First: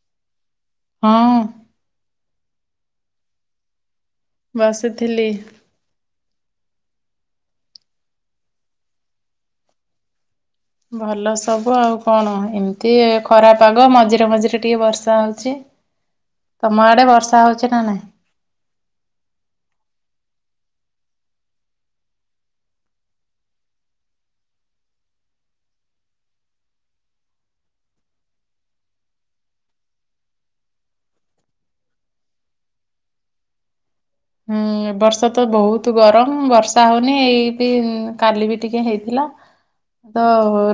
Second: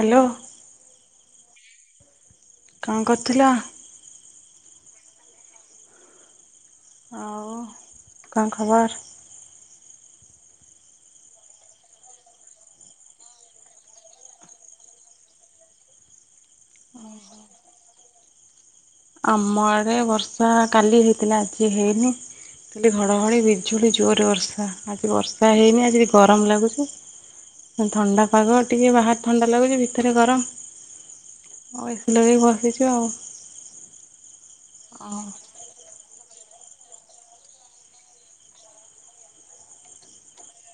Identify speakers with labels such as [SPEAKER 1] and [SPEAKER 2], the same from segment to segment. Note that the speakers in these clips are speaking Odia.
[SPEAKER 1] ହାଲୋ।
[SPEAKER 2] ହୁଁ।
[SPEAKER 1] କଣ କରଥିଲ?
[SPEAKER 2] ବସିଥିଲି।
[SPEAKER 1] ଆଉ କଣ ଖବର?
[SPEAKER 2] ଭଲ ସବୁ ଆଉ କଣ ଏମତି ଖରା ପାଗ ମଝିରେ ମଝିରେ ଟିକେ ବର୍ଷା ହଉଚି।
[SPEAKER 1] ହ
[SPEAKER 2] ତମ ଆଡ଼େ ବର୍ଷା ହଉଚି ନା ନାଇଁ?
[SPEAKER 1] ଆମ ଆଡ଼େ ବର୍ଷା କାଲି ହେଇଥିଲା ଆଜି ହେଇନି। କାଲି ଘଡ଼ଘଡ଼ି ବିଜୁଳି ଜୋରରେ ବର୍ଷା ଆଜି ବର୍ଷା ହେଇନି ଆଜି ଗରମ ଲାଗୁଚି। ଥଣ୍ଡା ପାଗ ଟିକେ ବାହାର ଥଣ୍ଡା ଲାଗୁଚି ଭିତରେ ଗରମ। ଓ ଏସି ଲଗେଇ ବସିଚି ଆଉ।
[SPEAKER 2] ହୁଁ ବର୍ଷା ତ
[SPEAKER 1] ହଁ
[SPEAKER 2] ବହୁତ୍ ତୁ ଗରମ ବର୍ଷା ହଉନି ଏଇ ବି କାଲି ବି ଟିକେ ହେଇଥିଲା। ତ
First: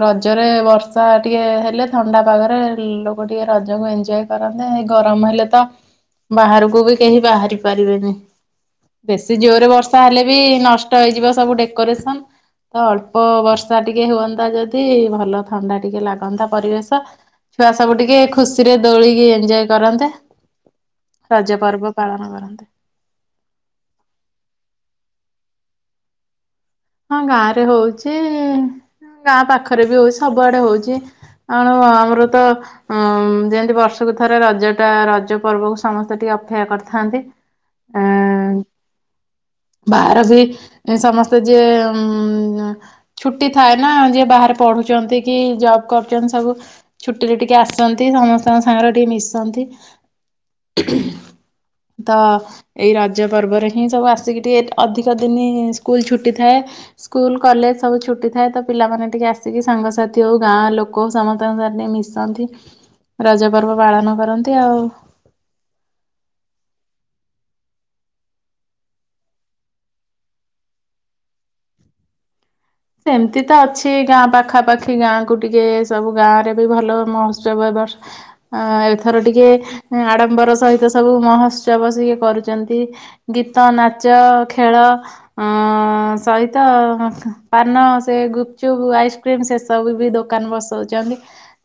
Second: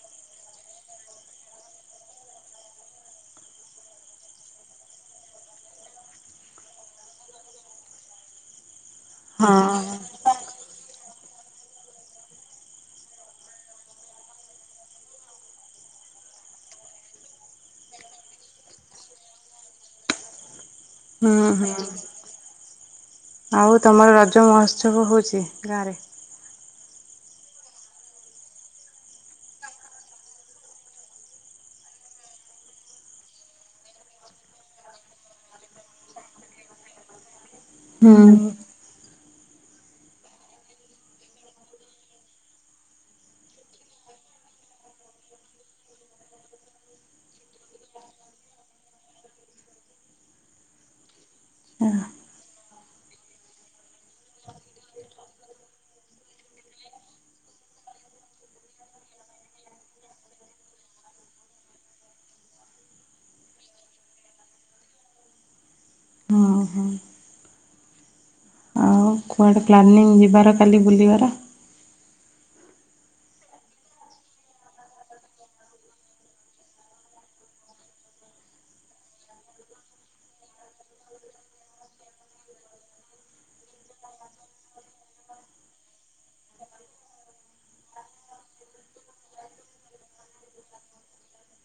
[SPEAKER 2] ରଜରେ ବର୍ଷା ଟିକେ ହେଲେ ଥଣ୍ଡା ପାଗରେ ଲୋକ ଟିକେ ରଜକୁ ଏଞ୍ଜୟେ କରନ୍ତେ ଏଇ ଗରମ ହେଲେ ତ ବାହାରକୁ ବି କେହି ବାହାରି ପାରିବେନି। ବେଶୀ ଜୋରେ ବର୍ଷା ହେଲେ ବି ନଷ୍ଟ ହେଇଯିବ ସବୁ ଡେକୋରେସନ୍। ତ ଅଳ୍ପ ବର୍ଷା ଟିକେ ହୁଅନ୍ତା ଯଦି ଭଲ ଥଣ୍ଡା ଟିକେ ଲାଗନ୍ତା ପରିବେଶ। ଛୁଆ ସବୁ ଟିକିଏ ଖୁସି ରେ ଦୋଳି କି ଏଞ୍ଜୟେ କରନ୍ତେ।
[SPEAKER 1] ହୁଁ
[SPEAKER 2] ରଜ
[SPEAKER 1] ହୁଁ
[SPEAKER 2] ପର୍ବ ପାଳନ କରନ୍ତେ।
[SPEAKER 1] ଆଉ ତମର ରଜ ମହୋତ୍ସବ ହଉଚି ଗାଁ ରେ?
[SPEAKER 2] ହଁ ଗାଁ ରେ ହଉଚି ଇ ଇ ଗାଁ ପାଖରେ ବି ହଉଚି ସବୁଆଡ଼େ ହଉଚି। ଆଣୁ ଆଉ ଆମର ତ ଅଁ ମ୍ ଯେନ୍ତି ବର୍ଷକୁ ଥରେ ରଜ ଟା ରଜ ପର୍ବକୁ ସମସ୍ତେ ଟିକେ ଅପେକ୍ଷା କରିଥାନ୍ତି।
[SPEAKER 1] ହୁଁ।
[SPEAKER 2] ବାହାର ବି ସମସ୍ତେ ଯିଏ ଉଁ ଛୁଟି ଥାଏ ନା ଯିଏ ବାହାରେ ପଢ଼ୁଚନ୍ତି କି ଜବ୍ କରୁଚନ୍ତି ସବୁ ଛୁଟିରେ ଟିକେ ଆସନ୍ତି ସମସ୍ତଙ୍କ ସାଙ୍ଗରେ ଟିକେ ମିଶନ୍ତି। ତ ଏଇ ରଜ ପର୍ବରେ ହିଁ ସବୁ ଆସିକି ଟିକେ ଅଧିକ ଦିନି ସ୍କୁଲ ଛୁଟ୍ ଟି ଥାଏ ସ୍କୁଲ୍ କଲେଜ୍ ସବୁ ଛୁଟି ଥାଏ ତ ପିଲାମାନେ ଟିକେ ଆସିକି ସାଙ୍ଗସାଥି ହଉ ଗାଁ ଲୋକ ସମସ୍ତଙ୍କ ସାଥେ ଟିକେ ମିଶ ଶନ୍ତି ରଜ ପର୍ବ ପାଳନ କରନ୍ତି ଆଉ।
[SPEAKER 1] ହଁ ହଁ। ହଉ କୁଆଡ଼େ ପ୍ଲାନିଂ ଯିବାର କାଲି ବୁଲିବାର?
[SPEAKER 2] ସେମତି ତ ଅଛି ଗାଁ ପାଖାପାଖି ଗାଁ କୁ ଟିକେ ସବୁ ଗାଁ ରେ ବି ଭଲ ମହୋତ୍ସବ ଏ ବର୍ଷ ଆଁ ଆଁ ଏଥର ଟିକେ ଆଡ଼ମ୍ବର ସହିତ ସବୁ ମହୋତ୍ସବ ସିଏ କରୁଚନ୍ତି। ଗୀତ, ନାଚ, ଖେଳ ଅଁ ଅଁ ଅଁ ସହିତ ପାନ ସେ ଗୁପଚୁପ୍, ଆଇସ୍କ୍ରିମ୍ ସେସବୁ ବି ଦୋକାନ ବସଉଚନ୍ତି।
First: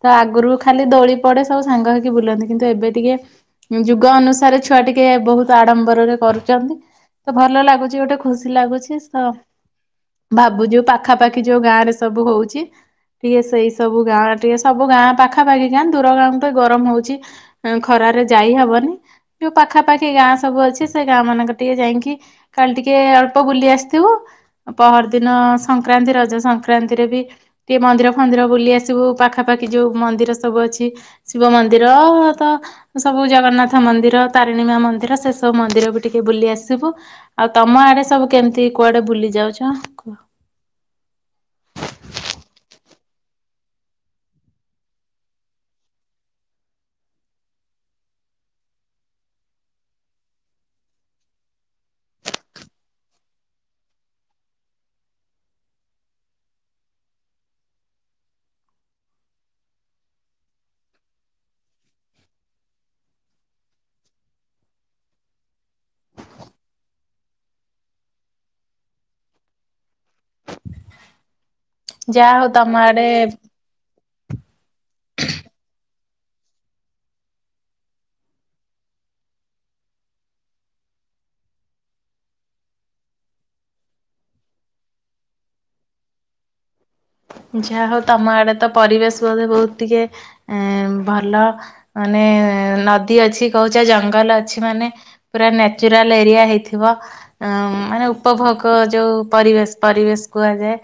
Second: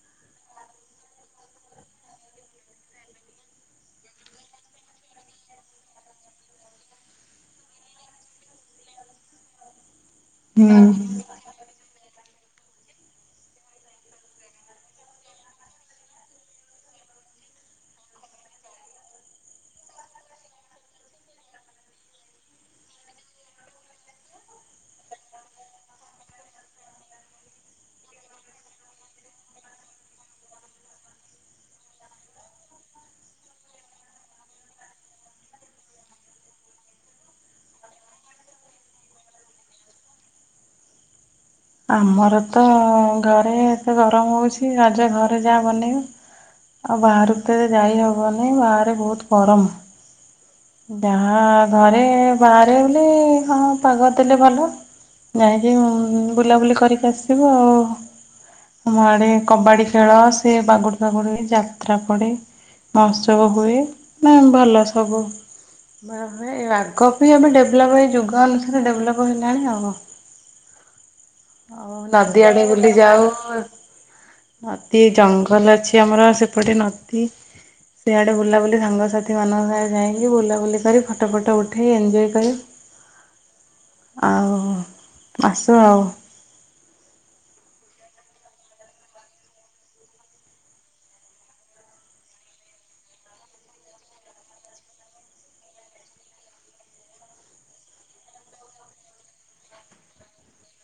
[SPEAKER 2] ତ ଆଗୁରୁ ଖାଲି ଦୋଳି ପଡ଼େ ସବୁ ସାଙ୍ଗ ହେଇକି ବୁଲନ୍ତି କିନ୍ତୁ ଏବେ ଟିକିଏ ଉଁ ଯୁଗ ଅନୁସାରେ ଛୁଆ ଟିକିଏ ବହୁତ୍ ଆଡମ୍ବରରେ କରୁଚନ୍ତି। ତ ଭଲ ଲାଗୁଚି ଗୋଟେ ଖୁସି ଲାଗୁଚି ତ ଭାବୁଚୁ
[SPEAKER 1] ହୁଁ।
[SPEAKER 2] ପାଖାପାଖି ଯୋଉ ଗାଁ ରେ ସବୁ ହଉଚି ଟିକେ ସେଇ ସବୁ ଗାଁ ଟିକେ ସବୁ ଗାଁ ପାଖାପାଖି ଗାଁ ଦୁର ଗାଁକୁ ତ ଗରମ୍ ହଉଚି ଅଁ ଖରାରେ ଯାଇ ହବନି ଯୋଉ ପାଖାପାଖି ଗାଁ ସବୁ ଅଛି ସେ ଗାଁ ମାନଙ୍କରେ ଟିକେ ଯାଇଁକି କାଲି ଟିକେ ଅଳ୍ପ ବୁଲି ଆସିଥିବୁ ପହର୍ ଦିନ ସ ସଂକ୍ରାନ୍ତି ରଜ ସଂକ୍ରାନ୍ତିରେ ବି ଟିକେ ମନ୍ଦିର ଫନ୍ଦିର ବୁଲି ଆସିବୁ ପାଖାପାଖି ଯଉ ମନ୍ଦିର ସବୁ ଅଛି। ଶିବ ମନ୍ଦିର ତ ସବୁ ଜଗନ୍ନାଥ ମନ୍ଦିର ତାରିଣୀ ମା ମନ୍ଦିର ସେ ସବୁ ମନ୍ଦିର ବି ଟିକେ ବୁଲି ଆସିବୁ। ଆଉ ତମ ଆଡେ ସବୁ କେମିତି କୁଆଡେ ବୁଲି ଯାଉଚ କୁହ?
[SPEAKER 1] ଆମର ତ ଘରେ ଏତେ ଗରମ୍ ହଉଚି ରଜ ଘରେ ଯାହା ବନେଇବ। ଆଉ ବାହାରକୁ ତ ଏବେ ଯାଇ ହବନି ବାହାରେ ବହୁତ୍ ଗରମ୍। ଯାହା ଘରେ ବାହାରେ ବୁଲିବେ ହଁ ପାଗ ଦେଲେ ଭଲ। ଯାଇକି ଉଁ ବୁଲାବୁଲି କରିକି ଆସିବୁ ଆଉ। ଆମ ଆଡେ କବାଡି ଖେଳ ସେ ବାଗୁଡ୍ ଫାଗୁଡ୍ ହୁଏ ଯାତ୍ରା ପଡେ। ମହୋତ୍ସବ ହୁଏ ନା ଭଲ ସବୁ। [unintelligible] ଆଗ ଅପେକ୍ଷା ଏବେ ଡେଭେଲପ୍ ହେଇ ଯୁଗ ଅନୁସାରେ ଡେଭେଲପ୍ ହେଲାଣି ଆଉ। ଆଉ
[SPEAKER 2] ଯାହା
[SPEAKER 1] ନଦୀ
[SPEAKER 2] ହଉ
[SPEAKER 1] ଆଡେ
[SPEAKER 2] ତମ
[SPEAKER 1] ବୁଲି ଯାଉ ନଦୀ, ଜଙ୍ଗଲ୍ ଅଛି ଆମର ସେପଟେ ନଦୀ ସିଆଡ଼େ ବୁଲାବୁଲି ସାଙ୍ଗସାଥିମାନଙ୍କ ସାଙ୍ଗେ ଯାଇକି ବୁଲାବୁଲି କରି ଫଟ ଫଟ ଉଠେଇ ଏଞ୍ଜୟ କରି ଆଉ ଆସୁ ଆଉ।
[SPEAKER 2] ଯାହା ହଉ ତମ ଆଡେ ତ ପରିବେଶ ବୋଧେ ବହୁତ ଟିକେ ଭଲ। ମାନେ ନଦୀ ଅଛି କହୁଛ ଜଙ୍ଗଲ ଅଛି ମାନେ ପୁରା ନ୍ୟାଚୁରାଲ ଏରିଆ ହେଇଥିବ। ଉଁ ମାନେ ଉପଭୋଗ ଯୋଉ ପରିବେଶ ପରିବେଶ କୁହାଯାଏ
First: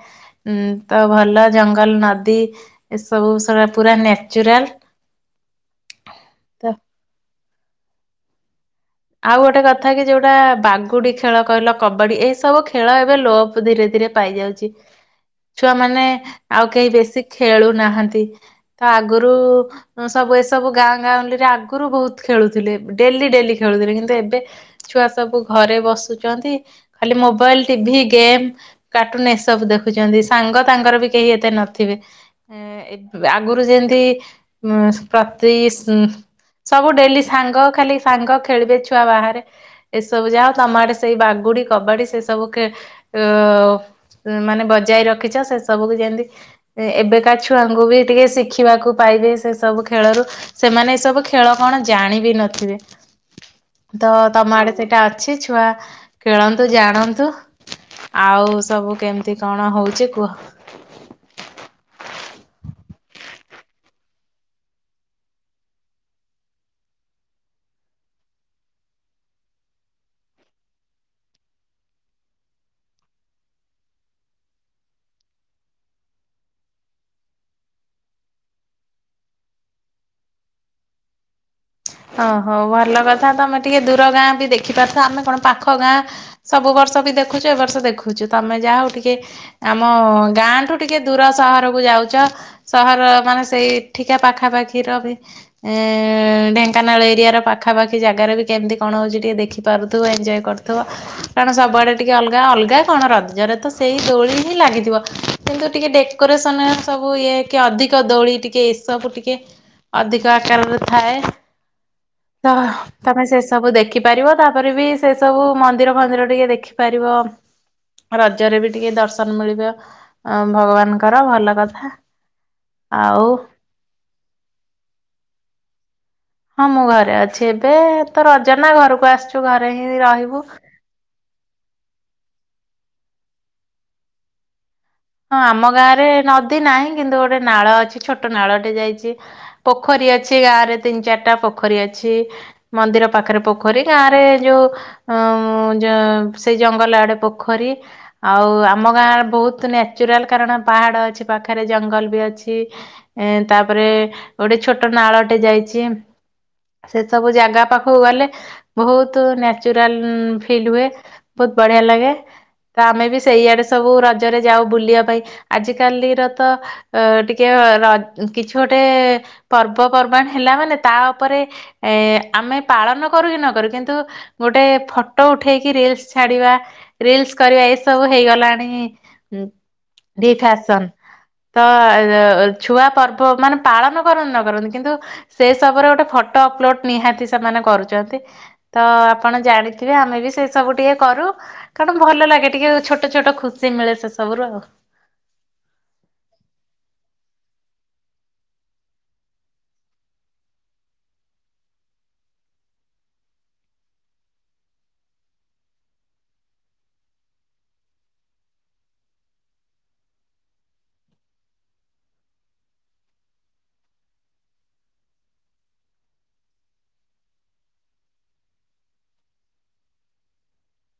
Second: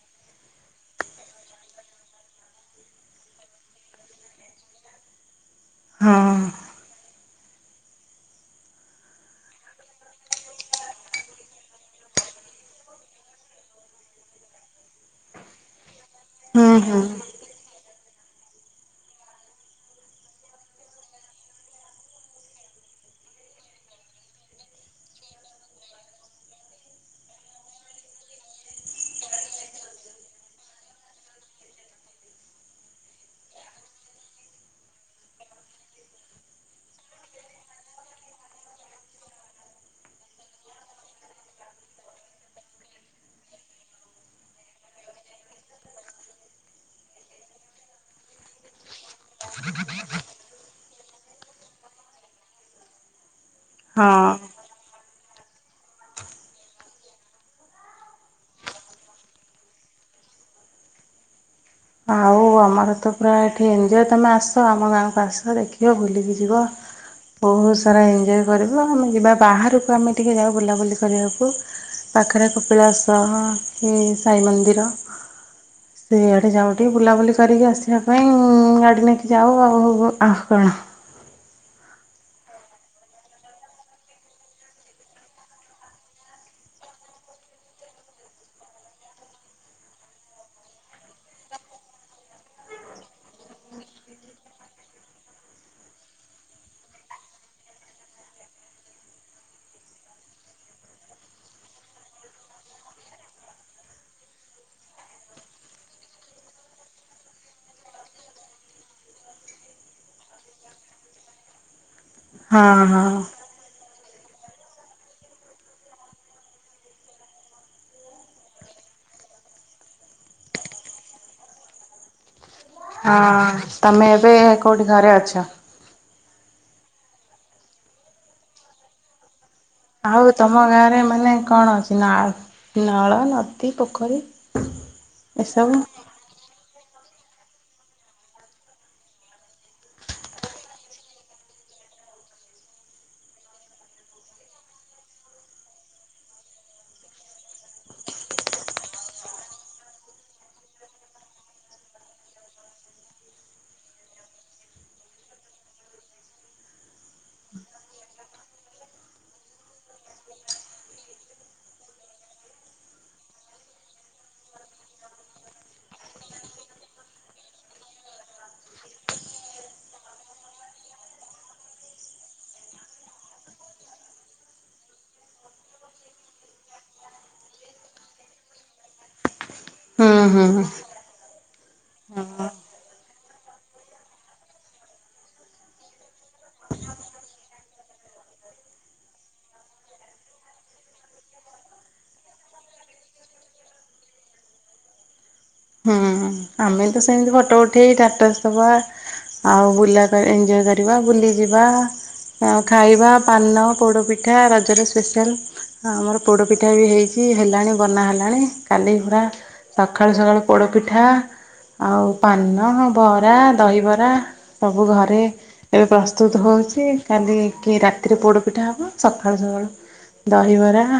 [SPEAKER 2] ଉଁ ତ ଭଲ ଜଙ୍ଗଲ ନଦୀ ଏସବୁ ସେରା ପୁରା ନ୍ୟାଚୁରାଲ।
[SPEAKER 1] ହଁ।
[SPEAKER 2] ତ ଆଉ ଗୋଟେ କଥା କି ଯୋଉଟା ବାଗୁଡି ଖେଳ କହିଲ କବାଡି ଏଇ ସବୁ ଖେଳ ଏବେ ଲୋପ ଧୀରେ ଧୀରେ ପାଇଯାଉ ଚି, ଛୁଆମାନେ
[SPEAKER 1] ହୁଁ
[SPEAKER 2] ଆଉ କେହି
[SPEAKER 1] ହୁଁ
[SPEAKER 2] ବେଶୀ ଖେଳୁ ନାହାନ୍ତି। ତ ଆଗରୁ ସବୁ ଏସବୁ ଗାଁ ଗାଉଁଲିରେ ଆଗରୁ ଭୋହୁତ ଖେଳୁଥିଲେ ଡେଲି ଡେଲି ଖେଳୁଥିଲେ। କିନ୍ତୁ ଏବେ ଛୁଆ ସବୁ ଘରେ ବସୁଛନ୍ତି ଖାଲି ମୋବାଇଲ ଟିଭି ଗେମ୍ କାର୍ଟୁନ ଏସବୁ ଦେଖୁଛନ୍ତି ସାଙ୍ଗ ତାଙ୍କର ବି କେହି ଏତେ ନଥିବେ। ଆଗରୁ ଯେମିତି ଉ ପ୍ରତି ସବୁ ଡେଲି ସାଙ୍ଗ ଖାଲି ସାଙ୍ଗ ଖେଳିବେ ଛୁଆ ବାହାରେ। ଏସବୁ ଯାହୋଉ ତମଆଡେ ସେଇ ବାଗୁଡି କବାଡି ସେ ସବୁ ଖେ ଏ ମାନେ ବଜାଇ ରଖିଛ ସେ ସବୁକୁ ଯେମତି ଏବେକା ଛୁଆଙ୍କୁ ବି ଟିକେ ଶିଖିବାକୁ ପାଇବେ ସେ ସବୁ ଖେଳରୁ। ସେମାନେ ଏ ସବୁ ଖେଳ କଣ ଜାଣିବି ନଥିବେ। ତ
[SPEAKER 1] ହଁ।
[SPEAKER 2] ତମ ଆଡେ ସେଇଟା ଅଛି ଛୁଆ ଖେଳନ୍ତୁ ଜାଣନ୍ତୁ। ଆଉ ସବୁ କେମିତି କଣ ହଉଛି କୁହ?
[SPEAKER 1] ଆଉ ଆମର ତ ପୁରା ଏଠି ଏଞ୍ଜୟ ତମେ ଆସ ଆମ ଗାଁକୁ ଆସ ଦେଖିବ ବୁଲିକି ଯିବ। ବହୁତ ସାରା ଏଞ୍ଜୟ କରିବ ଆମେ ଯିବା ବାହାରକୁ ଆମେ ଟିକେ ଯାଉ ବୁଲାବୁଲି କରିବାକୁ। ପାଖରେ କପିଳା ସହ କି ସାଇ ମନ୍ଦିର ସେଆଡେ ଯାଉ ଟିକେ ବୁଲାବୁଲି କରିକି ଆସିବା ପାଇଁ ଗାଡ଼ି ନେଇକି ଯାଉ ଆଉ, ଆଉ କଣ?
[SPEAKER 2] ଓ ହୋ ଭଲ କଥା ତମେ ଟିକେ ଦୂର ଗାଁ ବି ଦେଖିପାରୁଥ ଆମେ କଣ ପାଖ ଗାଁ ସବୁ ବର୍ଷ ବି ଦେଖୁଛୁ ଏ ବର୍ଷ ଦେଖୁଛୁ ତମେ ଯାହା ହଉ ଟିକେ ଆମ ଗାଁଠୁ ଟିକେ ଦୂର ସହରକୁ ଯାଉଛ। ସହର ମାନେ ସେଇଠିକା ପାଖାପାଖିର ବି ଏ ଢେନ୍ ଢେଙ୍କାନାଳ ଏରିଆର ପାଖାପାଖି ଜାଗାରେ ବି କେମିତି କଣ ହେଉଛି ଟିକିଏ ଦେଖିପାରୁଥିବ ଏଞ୍ଜୟ କରୁଥିବ। କାରଣ ସବୁଆଡେ ଟିକେ ଅଲଗା ଅଲଗା କଣ ରଜରେ ତ ସେଇ ଦୋଳି ହିଁ ଲାଗିଥିବ। କିନ୍ତୁ ଟିକେ ଡେକୋରେସନ ସବୁ ଇଏ କି ଅଧିକ ଦୋଳି ଟିକେ ଏସବୁ ଟିକେ ଅଧିକ ଆକାରରେ ଥାଏ ତ
[SPEAKER 1] ହଁ ହଁ
[SPEAKER 2] ତମେ ସେ ସବୁ ଦେଖି ପାରିବ ତାପରେ ବି ସେ ସବୁ ମନ୍ଦିର ଫନ୍ଦିର ଟିକେ ଦେଖିପାରିବ। ରଜରେ ବି ଟିକେ ଦର୍ଶନ ମିଳିବ ଅ ଭଗବାନଙ୍କର ଭଲ କଥା। ଆଉ
[SPEAKER 1] ହଁ ତମେ ଏବେ କୋଉଠି ଘରେ ଅଛ?
[SPEAKER 2] ହଁ ମୁଁ ଘରେ ଅଛି ଏବେ ତ ରଜନା ଘରକୁ ଆସ ତୁ ଆରେ ହେ।
[SPEAKER 1] ଆଉ ତମ ଗାଁରେ ମାନେ କଣ ଅଛି ନା ନଳ, ନଦୀ, ପୋଖରୀ?
[SPEAKER 2] ହଁ ଆମ
[SPEAKER 1] ଏସବୁ
[SPEAKER 2] ଗାଁରେ ନଦୀ ନାହିଁ କିନ୍ତୁ ଗୋଟେ ନାଳ ଅଛି ଛୋଟ ନାଳଟେ ଯାଇଛି। ପୋଖରୀ ଅଛି ଗାଁ ରେ ତିନି ଚାରିଟା ପୋଖରୀ ଅଛି। ମନ୍ଦିର ପାଖରେ ପୋଖରୀ ଗାଁ ରେ ଯୋଉ ସେଇ ଜଙ୍ଗଲ ଆଡେ ପୋଖରୀ। ଆଉ ଆମ ଗାଁ ବହୁତ ନ୍ୟାଚୁରାଲ କାରଣ ପାହାଡ ଅଛି ପାଖରେ ଜଙ୍ଗଲ ବି ଅଛି। ଏ ତାପରେ ଗୋଟେ ଛୋଟ ନାଳଟେ ଯାଇଛି। ସେ ସବୁ ଜାଗା ପାଖକୁ ଗଲେ ବହୁତ ନ୍ୟାଚୁରାଲ ଫିଲ୍ ହୁଏ। ବହୁତ ବଢିଆ ଲାଗେ ତ ଆମେ ବି ସେଇଆଡେ ସବୁ ରଜରେ ଯାଉ। ବୁଲିବା ପାଇଁ ଆଜିକାଲିର ତ ଅ ଟିକେ ର କିଛି ଗୋଟେ ପର୍ବ ପର୍ବାଣ ହେଲା ମାନେ ତା ଉପରେ ଏ ଆମେ ପାଳନ କରୁ କି ନକରୁ କିନ୍ତୁ ଗୋଟେ ଫଟୋ ଉଠେଇକି ରିଲସ ଛାଡିବା। ରିଲସ୍ କରିବା ଏସବୁ ହେଇଗଲାଣି
[SPEAKER 1] ହୁଁ
[SPEAKER 2] ଦି
[SPEAKER 1] ହୁଁ।
[SPEAKER 2] ଫ୍ୟାସନ୍। ତ ଛୁଆ ପର୍ବପର୍ବାଣୀ ପାଳନ କରନ୍ତୁ ନ କରନ୍ତୁ କିନ୍ତୁ ସେ ସବୁର ଗୋଟେ ଫଟୋ ଅପଲୋଡ ନିହାତି ସେମାନେ କରୁଛନ୍ତି। ତ ଆପଣ ଜାଣିଥିବେ ଆମେ ବି ସେ ସବୁ ଟିକେ କରୁ। କାରଣ ଭଲ ଲାଗେ ଟିକେ ଛୋଟଛୋଟ ଖୁସି ମିଳେ ସେ ସବୁରୁ ଆଉ।
[SPEAKER 1] ହୁଁ ହୁଁ ଆମେ ତ ସେମିତି ଫଟୋ ଉଠେଇ ଷ୍ଟାଟସ୍ ଦବା ଆଉ ବୁଲା ଟା ଏଞ୍ଜୟ୍ କରିବା ବୁଲି ଯିବା ଆଉ ଖାଇବା ପାନ ପୋଡ଼ପିଠା ରଜରେ ସ୍ପେସିଆଲ। ଆମର ପୋଡ଼ ପିଠା ବି ହେଇଛି ହେଲାଣି ବନା ହେଲାଣି କାଲି ପୁରା ସକାଳୁ ସକାଳୁ ପୋଡ଼ ପିଠା ଆଉ ପାନ ବରା ଦହିବରା ସବୁ ଘରେ ଏବେ ପ୍ରସ୍ତୁତ ହଉଛି କାଲି କି ରାତିରେ ପୋଡ଼ ପିଠା ହବ, ସଖାଳୁ ସଖାଳୁ ଦହିବରା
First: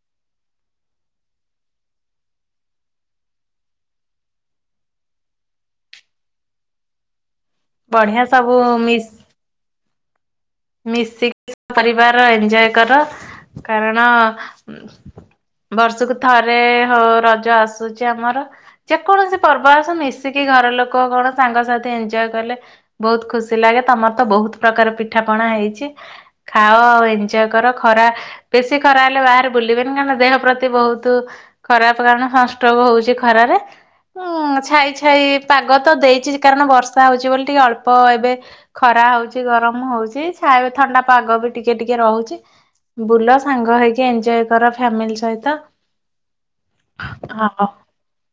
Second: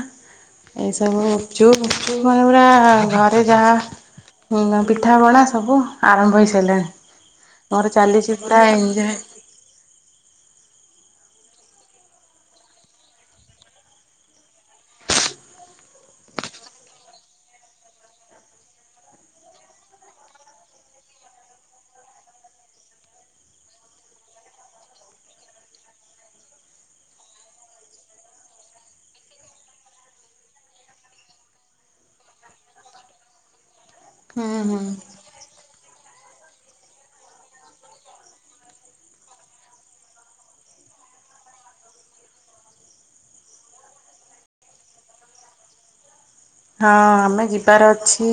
[SPEAKER 1] ଏଇସବୁ ଗୁପଚୁପ୍ ଫୁଫଚୁପ୍ ମାନେ ପୁରା ଘରେ ଯାହା ହୁଁ ନା ପିଠାପଣା ସବୁ ଆରମ୍ଭ ହେଇସାରିଲାଣି ମୋର
[SPEAKER 2] ବଢିଆ
[SPEAKER 1] ଚାଲିଛି
[SPEAKER 2] ସବୁ
[SPEAKER 1] ପୁରା
[SPEAKER 2] ମିସ୍
[SPEAKER 1] ଏଞ୍ଜୟ୍
[SPEAKER 2] ମିଶିକି ପରିବାର ଏଞ୍ଜୟ୍ କର କାରଣ ବର୍ଷକୁ ଥରେ ହଁ ରଜ ଆସୁଛି ଆମର। ଯେକୌଣସି ପର୍ବ ଆସୁ ମିଶିକି ଘର ଲୋକ କଣ ସାଙ୍ଗସଥି ଏଞ୍ଜୟ୍ କଲେ ବହୁତ ଖୁସି ଲାଗେ ତମର ତ ବହୁତ ପ୍ରକାର ପିଠାପଣା ହେଇଛି। ଖାଅ ଏଞ୍ଜୟ୍ କର ଖରା ବେଶୀ ଖରା ହେଲେ ବାହାରେ ବୁଲିବେନି ନା ଦେହ ପ୍ରତି ବହୁତ ଖରାପ କାରଣ ସଂଷ୍ଟ୍ରୋକ ହଉଛି ଖରାରେ
[SPEAKER 1] ହୁଁ
[SPEAKER 2] ଉଁ
[SPEAKER 1] ହୁଁ
[SPEAKER 2] ଛାଇଛାଇ ପାଗ ତ ଦେଇଛି କାରଣ ବର୍ଷା ହଉଛି ବୋଲି ଟିକେ ଅଳ୍ପ ଏବେ ଖରା ହଉଛି ଗରମ ହଉ ଛି ଛାୟା ଥଣ୍ଡା ପାଗ ବି ଟିକେ-ଟିକେ ରହୁଛି, ବୁଲ ସାଙ୍ଗ ହେଇକି ଏଞ୍ଜୟ କର ଫ୍ୟାମିଲି ସହିତ,
[SPEAKER 1] ହଁ ଆମେ ଯିବାର ଅଛି,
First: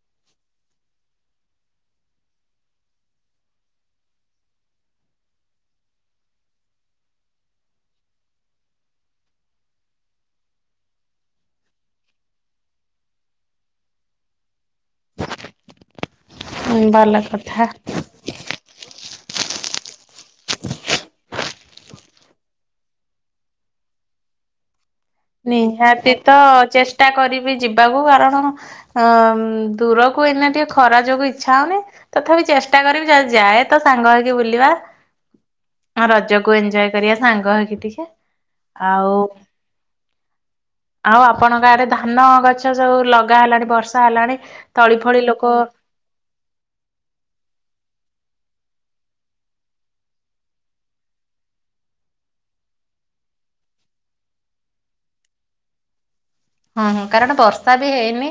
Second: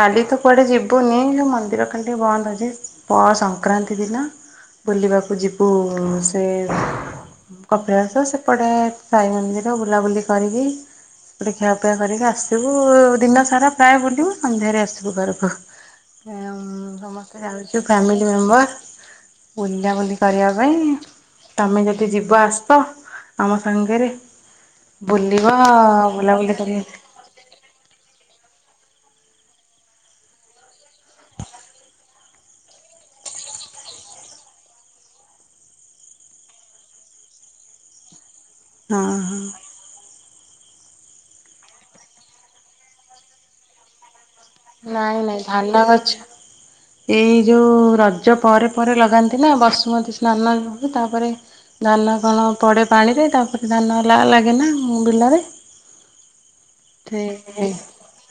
[SPEAKER 1] କାଲି ତ କୁଆଡ଼େ ଯିବୁନି ନା ମନ୍ଦିର ଖାଲି ଟିକେ ବନ୍ଦ ଅଛି ପଅଁ ସଂକ୍ରାନ୍ତି ଦିନ, ବୁଲିବାକୁ ଯିବୁ ସେ, କପିଳାସ ସେପଟେ ସାଇ ମନ୍ଦିର ବୁଲାବୁଲି କରିକି, ସେପଟେ ଖିଆପିଆ କରିକି ଆସିବୁ ଦିନ ସାରା ପ୍ରାୟ ବୁଲିବୁ ସନ୍ଧ୍ୟାରେ ଆସିବୁ ଘରକୁ ହେଁ
[SPEAKER 2] ହଁ ଭଲ
[SPEAKER 1] ସମସ୍ତେ
[SPEAKER 2] କଥା।
[SPEAKER 1] ଯାଉଛୁ ଫ୍ୟାମିଲି ମେମ୍ବର, ବୁଲାବୁଲି କରିବା ପାଇଁ। ତମେ ଯଦି ଯିବ ଆସ ଆମ ସାଙ୍ଗରେ, ବୁଲିବ
[SPEAKER 2] ନିହାତି ତ
[SPEAKER 1] ବୁଲାବୁଲି କରି
[SPEAKER 2] ଚେଷ୍ଟା କରିବି ଯିବାକୁ କାରଣ, ଅଁ ଦୂରକୁ ଏଇନା ଟିକେ ଖରା ଯୋଗୁ ଇଚ୍ଛା ହଉନି, ତଥାପି ଚେଷ୍ଟା କରିବି ଯଦି ଯାଏ ତ ସାଙ୍ଗ ହେଇକି ବୁଲିବା, ହଁ ରଜକୁ ଏଞ୍ଜୟ କରିବା ସାଙ୍ଗ ହେଇକି ଟିକେ, ଆଉ
[SPEAKER 1] ହଁ-ହଁ,
[SPEAKER 2] ଆଉ ଆପଣଙ୍କ ଆଡ଼େ ଧାନ ଗଛ ସବୁ ଲଗା ହେଲାଣି ବର୍ଷା ହେଲାଣି, ତଳି ଫଳି
[SPEAKER 1] ନାଇଁ-ନାଇଁ
[SPEAKER 2] ଲୋକ
[SPEAKER 1] ଧାନ ଗଛ ଏଇ ଯୋଉ ରଜ ପରେ-ପରେ ଲଗାନ୍ତି ନା ବସୁମତୀ ସ୍ନାନ ତାପରେ, ଧାନ କଣ ପଡ଼େ ପାଣିରେ ତାପରେ ଧାନ ଲା ଲାଗେନା ମୋ ବିଲରେ,
[SPEAKER 2] ହୁଁ
[SPEAKER 1] ସେ
[SPEAKER 2] କାରଣ ବର୍ଷା ବି ହେଇନି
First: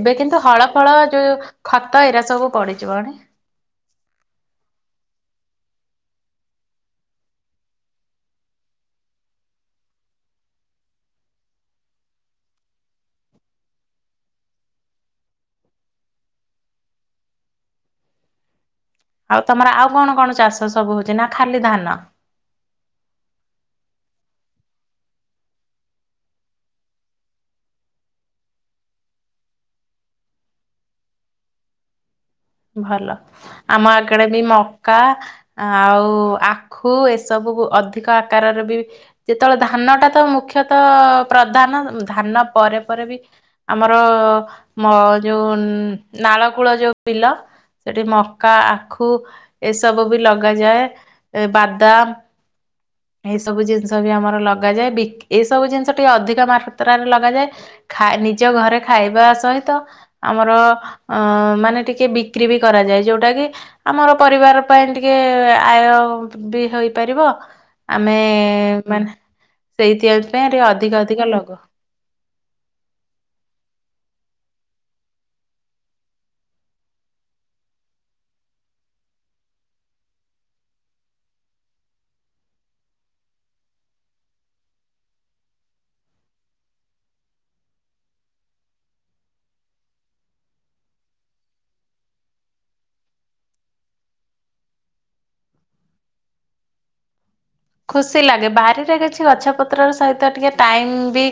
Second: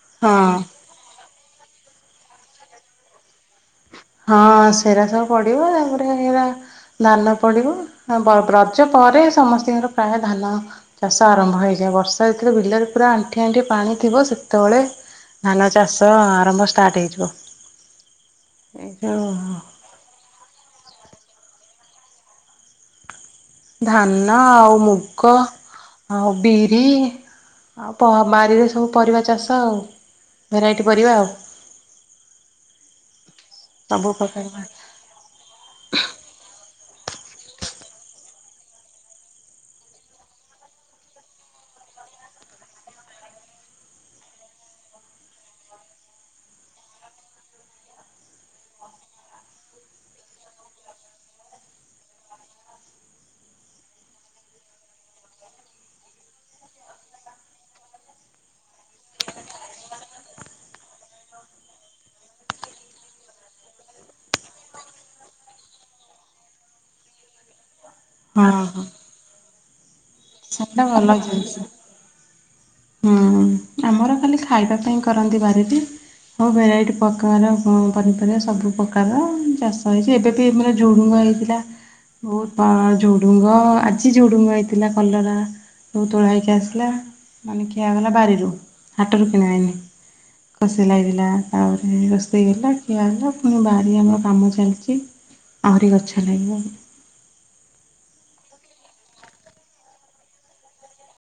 [SPEAKER 2] ଏବେ କିନ୍ତୁ
[SPEAKER 1] ହଁ
[SPEAKER 2] ହଳ ଫଳ ଯୋଉ, ଖତ ଏଇରା ସବୁ ପଡି଼ଯିବଣି,
[SPEAKER 1] ହଁ ସେରା ସବୁ ପଡ଼ିବ ତାପରେ ଏଇରା, ଧାନ ପଡ଼ିବ ରଜ ପରେ ସମସ୍ତଙ୍କର ପ୍ରାୟ ଧାନ, ଚାଷ ଆରମ୍ଭ ହେଇଯାଏ ବର୍ଷା ଯେତେବେଳେ ବିଲରେ ପୁରା ଆଣ୍ଠିଇ - ଆଣ୍ଠିଇ ପାଣି ଥିବ ସେତେବେଳେ, ଧାନ ଚାଷ ଆରମ୍ଭ ଷ୍ଟାର୍ଟ ହେଇଯିବ, ଏଇ ଯୋଉ
[SPEAKER 2] ଆଉ ତମର ଆଉ କଣ-କଣ ଚାଷ ସବୁ ହଉଛି ନା ଖାଲି ଧାନ,
[SPEAKER 1] ଧାନ ଆଉ ମୁଗ ଆଉ ବିରି, ଆଉ ବାରିରେ ସବୁ ପରିବା ଚାଷ ଆଉ ଭେରାଇଟି ପରିବା ଆଉ
[SPEAKER 2] ଭଲ ଆମ
[SPEAKER 1] ସବୁ
[SPEAKER 2] ଆଖେଡେ ବି
[SPEAKER 1] ପ୍ରକାର
[SPEAKER 2] ମକା ଆଉ ଆଖୁ ଏସବୁ ଅଧିକ ଆକାରରେ ବି ଯେତେବେଳେ ଧାନଟା ତ ମୁଖ୍ୟତଃ ପ୍ରଧାନ ଧାନ ପରେ ପରେ ବି ଆମର ଯୋଉ ନାଳ କୂଳ ଯୋଉ ବିଲ ସେଠି ମକା ଆଖୁ ଏସବୁ ବି ଲଗାଯାଏ ଏ ବାଦାମ
[SPEAKER 1] ହ
[SPEAKER 2] ଏସବୁ ଜିନିଷ ବି ଆମର ଲଗାଯାଏ ବି ଏସବୁ ଜିନିଷ ଟିକେ ଅଧିକ ମାତ୍ରାରେ ଲଗାଯାଏ ଖା ନିଜ ଘରେ ଖାଇବା ସହିତ ଆମର ଅ ମାନେ ଟିକେ ବିକ୍ରି ବି କରାଯାଏ ଯୋଉଟା କି ଆମର ପରିବାର ପାଇଁ ଟିକେ ଆୟ ବି ହେଇପାରିବ ଆମେ
[SPEAKER 1] ହଁ ହଁ
[SPEAKER 2] ମାନେ ସେଇଥି ପାଇଁ
[SPEAKER 1] ସେଇଟା
[SPEAKER 2] ଅଧିକ
[SPEAKER 1] ଭଲ
[SPEAKER 2] ଅଧିକ ଲଗଉ
[SPEAKER 1] ଜିନିଷ ହୁଁ ଆମର ଖାଲି ଖାଇବା ପାଇଁ କରନ୍ତି ବାରି ରେ ହଉ ଭେରାଇଟି ପ୍ରକାର ପନିପରିବା ସବୁ ପ୍ରକାରର ଚାଷ ହେଇଛି ଏବେ ବି ମାନେ ଝୁଡ଼ୁଙ୍ଗ ହେଇ ଥିଲା ବହୁତ ଝୁଡ଼ୁଙ୍ଗ ଆଜି ଝୁଡ଼ୁଙ୍ଗ ହେଇଥିଲା କଲରା ସବୁ ତୋଳା ହେଇକି ଆସିଲା ମାନେ କିଆଗଲା ବାରିରୁ ହାଟରୁ କିଣା ହେଇନି। ଖୁସି ଲାଗିଲା ଆଉରି ରୋଷେଇ ହେଲା କିଆ ହେଲା ପୁଣି ବାରି ଆମର କାମ ଚାଲିଛି। ଆହୁରି ଗଛ ଲାଗିବ।
[SPEAKER 2] ଖୁସି ଲାଗେ ବାରିରେ କିଛି ଗଛ ପତ୍ରର ସହିତ ଟିକେ ଟାଇମ ବି